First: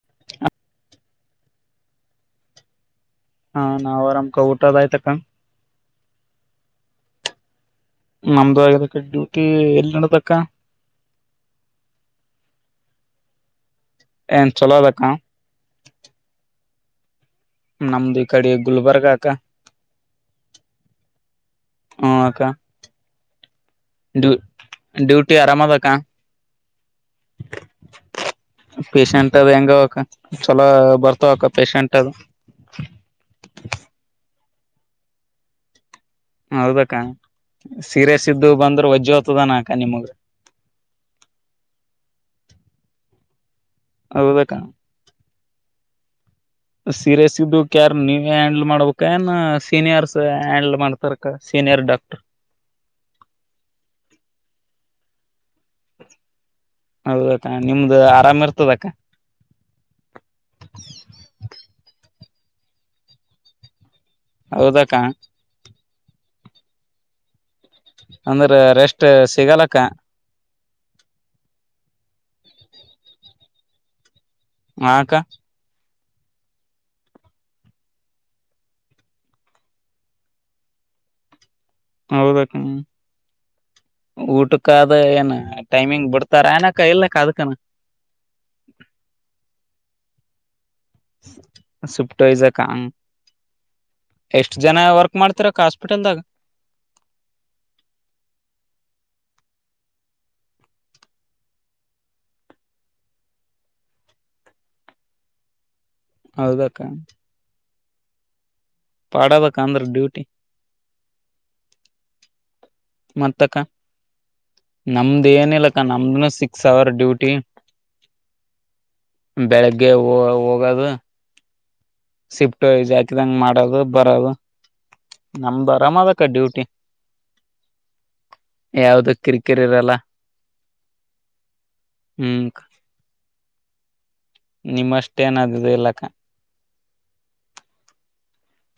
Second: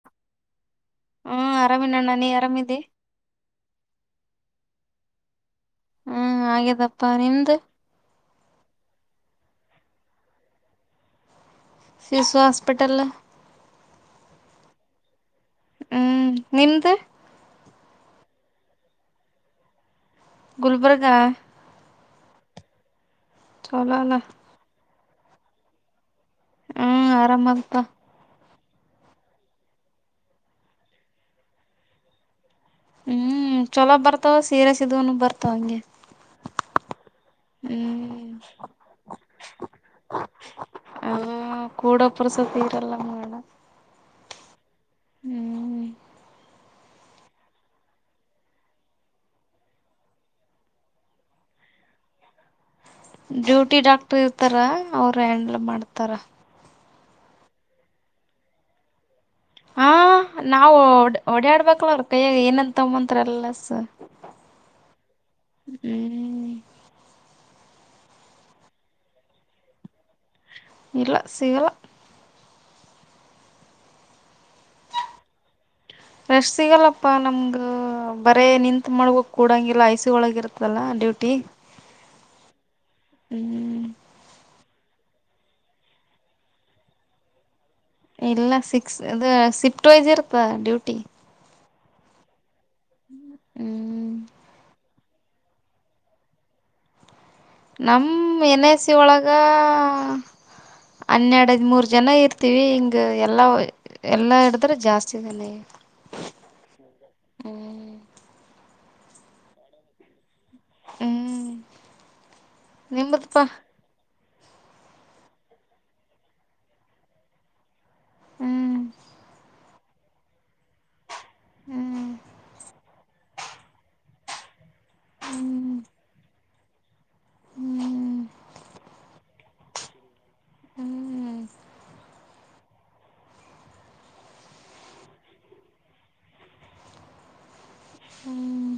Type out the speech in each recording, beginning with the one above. [inaudible] ಹ್ಮ ಆರಾಮಿನಣ್ಣ ನೀ ಆರಾಮಿದ್ದಿ. ಹಾ ನಾ ಅರಾಮಕ ಊಟದಯ್ತಕ್ಕ. ಹ್ಮ್ ಹಾಗೇದಪ್ಪಾ ನಿಮ್ದು. ನಮ್ದು ಆಗದಕ್ಕೆ ಡ್ಯೂಟಿ ಎಲ್ಲಿ ನಡೆದಕ್ಕ. ಶಿಶು ಹಸ್ಪಿಟಲ್ಲ. ಏನ್ ಚಲೋದಕ್ಕ್ನ. ಹ್ಮ್ ನಿಮ್ದ. ನಮ್ದು ಈ ಕಡೆ ಗುಲ್ಬರ್ಗಾಕ. ಗುಲ್ಬರ್ಗ ಹ್ಮ ಅಕ್ಕಾ. ಚಲೊಲ್ಲ. ಡ್ಯೂಟಿ ಆರಾಮ ಅದಕ್ಕ. ಹ್ಮ್ ಆರಾಮದಪ್ಪ ಪೇಶೆಂಟ್ ಅದು ಹೆಂಗ ಅವಕ್ಕ ಚಲೋ ಬರ್ತಾವಕ್ಕ ಪೇಶಂಟ್ ಅದು. ಹ್ಮ್ ಚಲೋ ಬರ್ತಾವ ಸೀರಿಯಸ್ ಇದ್ದವು ಬರ್ತಾವಂಗೆ. ಹೌದಕ್ಕ ಸೀರಿಯಸ್ ಇದ್ದು ಬಂದ್ರೆ ವಜ್ಜಿಹೊತದಾನ ಅಕ್ಕ ನಿಮಗ. ಆ ಕೂಡೊ ಪುರಸೊತ್ತಿರಲ್ಲ ನಮ್ಗಣ. ಹೌದಕ್ಕ ಹ್ಮ್ ಸೀರಿಯಸ್ ಇದ್ದು ಕೆರ್ ನೀವೆ ಹ್ಯಾಂಡ್ಲ್ ಮಾಡ್ಬೇಕ ಏನ್ ಸೀನಿಯರ್ಸ್ ಹ್ಯಾಂಡಲ್ ಮಾಡ್ತಾರಕ್ಕ ಸ ಡಾಕ್ಟರು. ಡ್ಯೂಟಿ ಡಾಕ್ಟರ್ ಇರ್ತಾರ ಅವರು ಹ್ಯಾಂಡಲ್ ಮಾಡ್ತಾರ. ಹೌದಕ್ಕ ನಿಮ್ದ ಆರಾಮ್ ಇರ್ತದ ಅಕ್ಕ. ಹ ನಾವು ಓಡಾಡ್ಬೇಕಲ ಅವ್ರ ಕೈಯಾಗ ಏನನ್ನು ತೊಂಬಾ ಅಂದ್ರೆ ಎಲ್ಲ ಸ ಹೌದಕ್ಕ. ಹ್ಮ್ ಅಂದ್ರೆ ರೆಸ್ಟೆ ಸಿಗಲಕ್ಕ. ಇಲ್ಲ ಸಿಗಲ್ಲ. ಹಾಕ್ಕ. ರೆಸ್ಟ್ ಸಿಗಲ್ಲಪ್ಪಾ ನಮ್ಗ ಬರೇ ನಿಂತ್ ಮಾಡಬೇಕ್ ಕೂಡಂಗಿಲ್ಲ ಐ ಸಿ ಒಳಗ ಇರತಲ್ಲಾ. ಡ್ಯೂಟಿ ಹೌದಾ ಕ್ಕ ಹ್ಮ್ ಊಟ. ಅಕ್ಕ ಅದು ಏನ ಟೈಮಿಂಗ್ ಬಿಡ್ತಾರ ಅಏನಕ್ಕ ಇಲ್ಲಕ್ಕ ಅದಕನು. ಇಲ್ಲ ಸಿಕ್ಸ್ ಇದು ಶಿಫ್ಟ್ ವೈಸ್ ಇರ್ತ್ತ ಡ್ಯೂಟಿ. ಶ್ಫ್ಟಫ್ಟ್ ವೈಸ್ ಹ್ಮ್ ಎಷ್ಟ್ ಜನ ವರ್ಕ್ ಮಾಡ್ತರಕ್ಕ ಹಾಸ್ಪಿಟಲ್ದಾಗ ನಮ್ಮ ಎನ್ ಎ ಸಿ ಒಳಗ ಹನ್ನೆರಡು ಅದಿಮೂರು ಜನ ಇರ್ತೀವಿ ಹಿಂಗ ಎಲ್ಲ ಎಲ್ಲ ಹಿಡಿದ್ರೆ ಜಾಸ್ತಿ ಹೌದಕ್ಕ. ಪಾಡದಕ್ಕ ಅಂದ್ರ ಡ್ಯೂಟಿ. ಹ್ಮ್ ನಿಮ್ದುಪ. ನಮ್ದು ಏನ ಇಲ್ಲಕ್ಕ ನಮ್ದನು ಸಿಕ್ಸ್ ಅವರ್ ಡ್ಯೂಟಿ. ಹ್ಮ್ ಬೆಳಗ್ಗೆ ಹೊ ಹೋಗದು. ಹ್ಮ್ [unintelligible] ದಂಗ ಮಾಡೋದು ಬರದು ನಮ್ದು ಆರಾಮ ಅದಕ್ಕ ಡ್ಯೂಟಿ. ಯಾವ್ದು ಕಿರಿಕಿರಿ ಇರಲ್ಲ. ಹ್ಮ್ ಹ್ಮ್ ಹ್ಮ ನಿಮ್ಮಷ್ಟೇ ಏನಾದದು ಇಲ್ಲಾಕ್ಕ ಹ್ಮ್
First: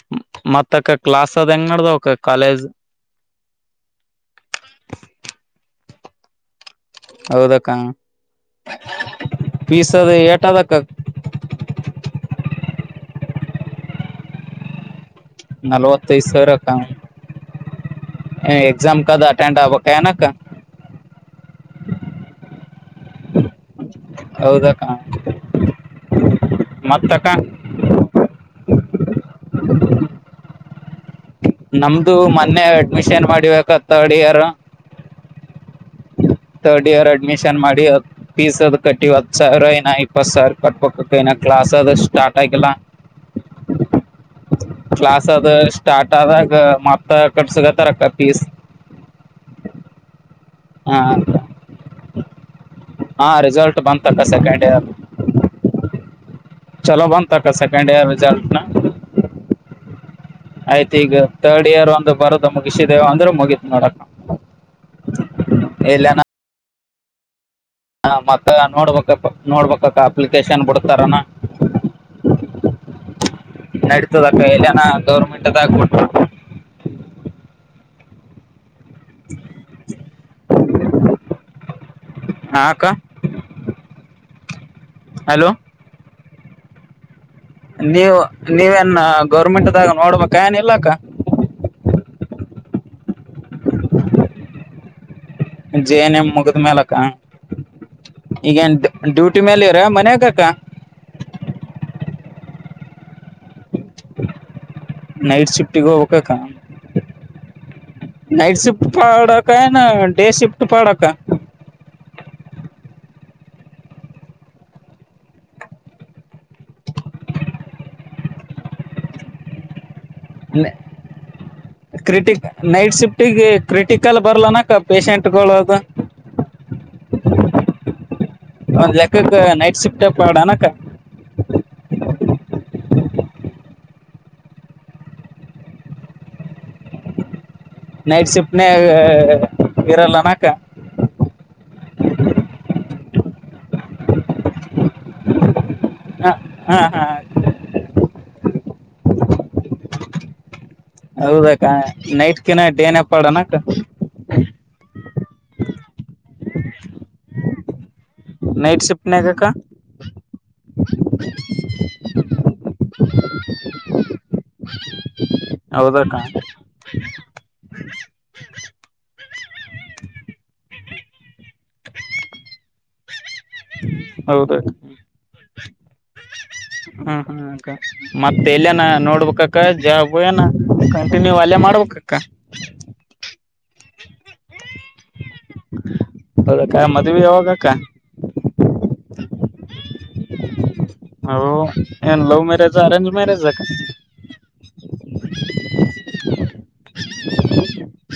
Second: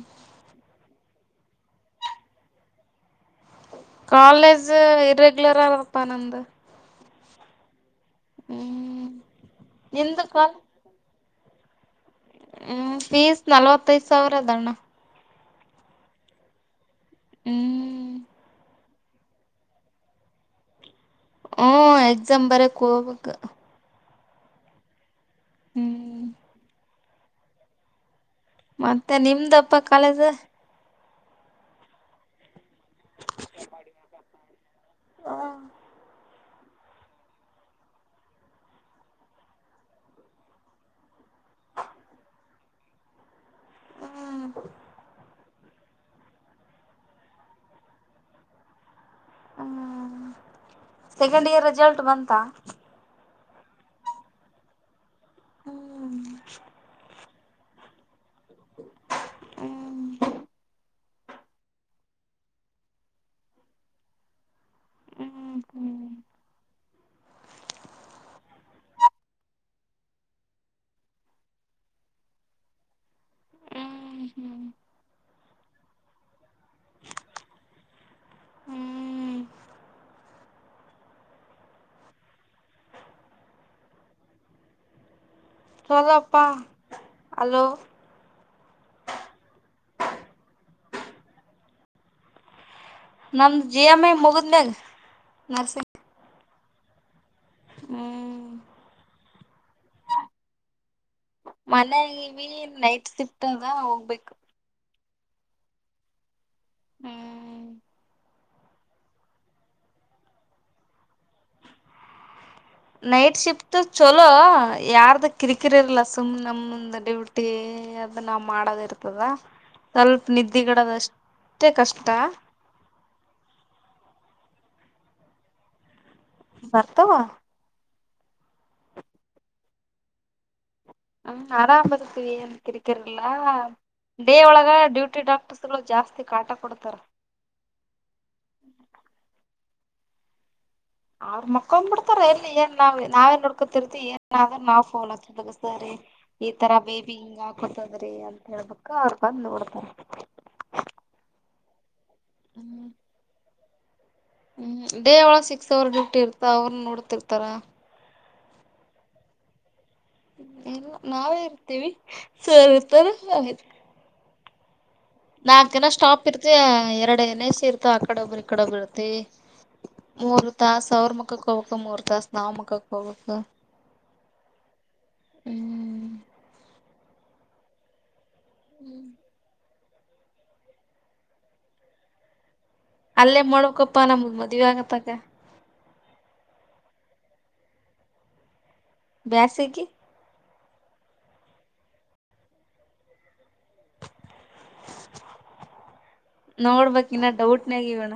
ಅಕ್ಕ ಕ್ಲಾಸ್ ಅದೆಂಗಡೆದ ವಕ್ಕ ಕಾಲೇಜ್ ಕಾಲೇಜ್ ರೆಗಲರಾ ಆದಪ್ಪ ನಂಬದ ಹೌದಕ್ಕ ಹ್ಮ್ ಪೀಸದು ನಿಂದು ಏಟ ಅದಕ್ಕ ಹ್ಮ ಫೀಸ್ ನಲ್ವತ್ತೈದು ಸಾವಿರ ಆದಣ್ಣ ನಲವತ್ತೈದ ಸಾವಿರ ಅಕ್ಕ ಹ್ಮ್ ಎಕ್ಸಾಮ್ಕೋ ಅದು ಅಟೆಂಡ್ ಆಗಬೇಕೇನ ಅಕ್ಕ ಹೋಗ್ಬೇಕು ಹೌದಾ ಅಕ್ಕ ಹ್ಮ್ ಮತ್ ಅಕ್ಕ ಮತ್ತೆ ನಿಮ್ದಪ್ಪ ಕಾಲೇಜ್ ನಮ್ದು ಮೊನ್ನೆ ಅಡ್ಮಿಷನ್ ಮಾಡಿ ವಿ ಅಕ್ಕ third year third year admission ಮಾಡಿ ಫೀಸ್ ಅದ್ ಕಟ್ಟಿ ಹತ್ತು ಸಾವಿರ ಏನ ಇಪ್ಪತ್ತು ಸಾವಿರ ಕಟ್ಪ ಬೇಕ ಅಕ್ಕ ಕ್ಲಾಸ್ ಅದು ಸ್ಟಾರ್ಟ್ ಆಗಿಲ್ಲ ಕ್ಲಾಸ್ ಅದು ಸ್ಟಾರ್ಟ್ ಆದಾಗ ಮಾತ್ ಕಟ್ಸಗತ್ತಾರಕ್ಕ ಪೀಸ್ ಹ್ಮ್ ಸೆಕೆಂಡ್ ಇಯರ್ ರೆಸಲ್ಟ್ ಬಂತಾ ರಿಜಲ್ಟ್ಲ್ ಬಂದತಕ್ಕ ಸೆಕೆಂಡ್ ಇಯರ್ ಚಲೋ ಬಂದತ ಸೆಕೆಂಡ ಯರ್ ರಿಸಲ್ಟ್ ಆಯ್ತು ಈಗ ತರ್ಡ್ ಇಯರ್ ಒಂದು ಬರೋದ ಮುಗಿಸಿದೇವ ಅಂದ್ರೆ ಮುಗತ್ ನೋಡಕ ಎಲ್ಲೆನಾ ಹಾ ಮತ್ತ ನೋಡ್ಬ ನೋಡ್ಬಕ್ಕ ಅಪ್ಲಿಕೇಶನ್ ಬಿಡ್ತಾರನಾ ನಡಿತದಕ್ಕ ಎಲ್ಲನ ಗೌರ್ಮೆಂಟ್ದಾಗ ಬಿಟ್ರ ಹ್ಮ್ ಹ ಹಾಕ್ಕ ಹಲೋ ಚಲಪ್ಪಾ ನೀವು ನೀವೇನ್ ಗೌರ್ಮೆಂಟ್ದಾಗ ನೋಡ್ಬೇಕ ಏನ ಇಲ್ಲಾಕ್ಕ ನಮ್ದ ಜಿ ಎಮಿ ಮುಗಿದ್ಮ್ಯಾಗ ನರ್ಸಿಂಗ್ ಜೆ ಎನ್ ಮ ಮುಗಿದ ಮೇಲಕ್ಕ ಹ್ಮ್ ಈಗನ್ ಡ್ಯೂಟಿ ಟ ಮೇಲೆ ಇರ ಮನಬೇಕಕ್ಕಾ ಮನ ನೈಟ್ ಶಿಫ್ಟ್ ಅದ ಹೋಗ್ಬೇಕು ನೈಟ್ ಶಿಫ್ಟಗ ಕ ಹ್ಮ್ ನೈಟ್ ಶಿಫ್ಟ ಪಾಡಕ ಡೇ ಶಿಫ್ಟ ಪಾಡಕ ನೈಟ್ ಶಿಫ್ಟ ಚಲೋ ಯಾರ್ದ ಕಿರಿಕಿರಿ ಇರ್ಲ ಸುಮ್ನೆ ನಮಂದು ಡ್ಯೂಟಿ ನಾ ಮಾಡದ ಇರ್ತದ ಸ್ವಲ್ಪ ನಿದ್ದಿಗಿಡದ ಅಷ್ಟೇ ಕಷ್ಟ ಕ್ರಿಟ ನೈಟ್ ಶಿಫ್ಟಿಗೆ ಕ್ರಿಟಿಕಲ್ ಬರ್ಲಾನಕ್ಕ ಪೇಶೆಂಟ್ಗಳು ಅದು ಬರ್ತಾವ ಒಂದ್ ಲೆಕ್ಕಕ್ಕ ನೈಟ್ ಶಿಫ್ಟ್ ಪಡ ಅಣಕ್ಕ ಹ್ಮ್ ಆರಾಮದತ್ರ ತಿರಲ ಡೇ ಒಳಗ ಡ್ಯೂಟಿ ಡಾಕ್ಟರ್ಸ್ಗಳು ಜಾಸ್ತಿ ಕಾಟ ಕೊಡ್ತಾರ ನೈಟ್ ಶಿಫ್ಟ್ ಇರಲ್ಲನಾಕ ಅವ್ರ್ ಮಕ್ಕೊೊಂಡ್ಬ ಬಿಡ್ತಾರ ಎಲ್ಲಿ ಏನ್ ನಾವ್ ನಾವೇನ್ ನೋಡ್ಕೋತಿರ್ತಿ ಏನಾದ್ರರು ನಾವ್ ಫೋಲ್ ಹ ಈ ತರ ಹಾ ಹಾ ಬೇಬಿ ಹಿಂಗ ಹಾಕತದ ರಿ ಅಂತ ಹೇಳ್ಬ ಅವ್ರು ಬಂದು ಬಿಡ್ತಾರೆ ಹೌದಾಕ್ಕ ನೈಟ್ ಕಿನ ಡೇನ ಪಡ ಅಕ್ಕ ಹ್ಮ್ ಡೇ ಒಳಗ ಸಿಕ್ಸ್ ಅವರ್ ಡ್ಯೂಟ್ ಇರ್ತ ಅವ್ರ ನೋಡ್ತಿರ್ತಾರ. ನೈಟ್ ಶಿಫ್ಟ್ನ [inaudible] ಕ. ಎಲ್ಲ ನಾವೇ ಇರ್ತೇವಿ ಸರ್ ಇರ್ತಾರಲ್ಲ. ನಾಕ್ ಜನ ಹೌದಕ್ಕ ಸ್ಟಾಪ್ ಇರ್ತಿ ಎರಡನ ಏನ್ ಎಸ್ ಇರ್ತ ಆ ಕಡೆ ಒಬ್ಬ್ರ ಈ ಕಡೆ ಒಬ್ಬ ಇರ್ತಿ. ಮೂರು ತಾಸು ಅವರು ಮುಕ್ಕ ಕೊವಿಕ್ಕ ಮೂರು ತಾಸು ನಾಮ ಮುಕ್ಕ ಕೊವಿಕ್ಕ ಹೌದ. ಹ್ಮ್. ಹ್ಮ ಹ್ಮ ಅ ಮತ್ತ ಎಲ್ಲನ ನೋಡ್ಬೇಕಕ್ಕ. ಭಯನ ಕಂಟಿನ್ಯೂ ಅಲ್ಲಯ ಮಾಡ್ಬೇಕಕ್ಕ. ಅಲ್ಲೇ ಮಾಡೋಕೊಪ್ಪ ನಮ್ದ್ ಮದ್ವ ಅಗತಗ. ಅದಕ್ಕ ಮದ್ವೆ ಯಾವಾಗಕ್ಕ. ಬ್ಯಸಾಗಿ. ಹಏ ಲವ್ ಮ್ಯರೆಜ ಅರೇಂಜ ಮ್ಯಾರಜ ಆಕ. ನೋಡ್ಬೇಕಕ್ ಇನ್ನ ಡೌಟ್ನ್ ಆಗಿವಣ.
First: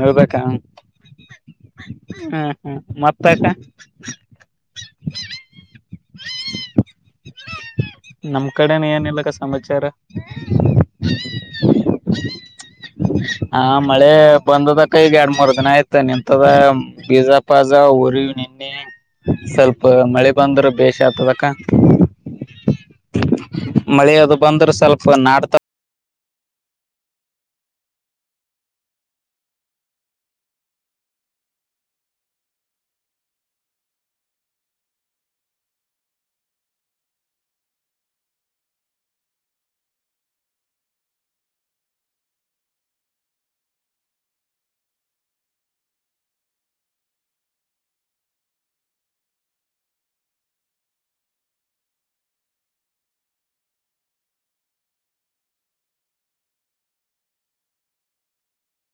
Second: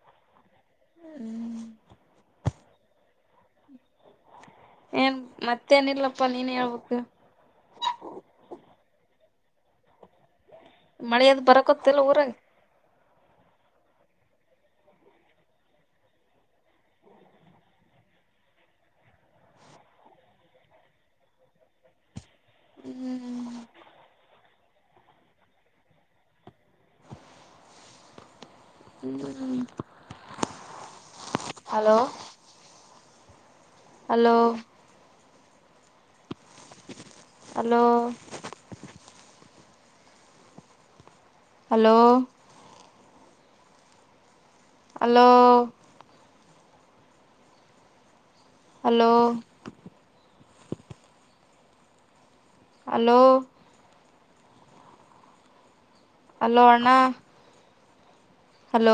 ಹೌದಕ್ಕ ಹ ಹ ಹ ಮತಕ್ಕ. ಏನ್ ಮತ್ತೇನಿಲ್ಲಪ್ಪಾ ನೀನ್ ಹೇಳ್ಬೇಕು. ನಮ್ ಕಡೆನ ಏನಿಲ್ಲಕ್ಕ ಸಮಾಚಾರ. ಮಳೆದ್ ಬರಕೊತ್ತಲ್ಲ ಊರಾಗ. ಹಾ ಮಳೆ. ಬಂದದ ಕೈಗ್ ಎರಡ್ ಮೂರ್ ದಿನ ಯ್ತ ನಿಂತದ ಬೀಜಾ ಪಾಜಾ ಉರಿ ನಿನ್ನೆ ಸ್ವಲ್ಪ ಮಳೆ ಬಂದ್ರ ಬೇಷ ಆಗ್ತದಕ್ಕ. [inaudible] ಮಳೆ ಅದು ಬಂದ್ರೆ ಸ್ವಲ್ಪ ನಾಡ್ತ. [inaudible] Hello. Hello. Hello. Hello. Hello. Hello. Hello. Hello ಅಣ್ಣ. ಹಲೋ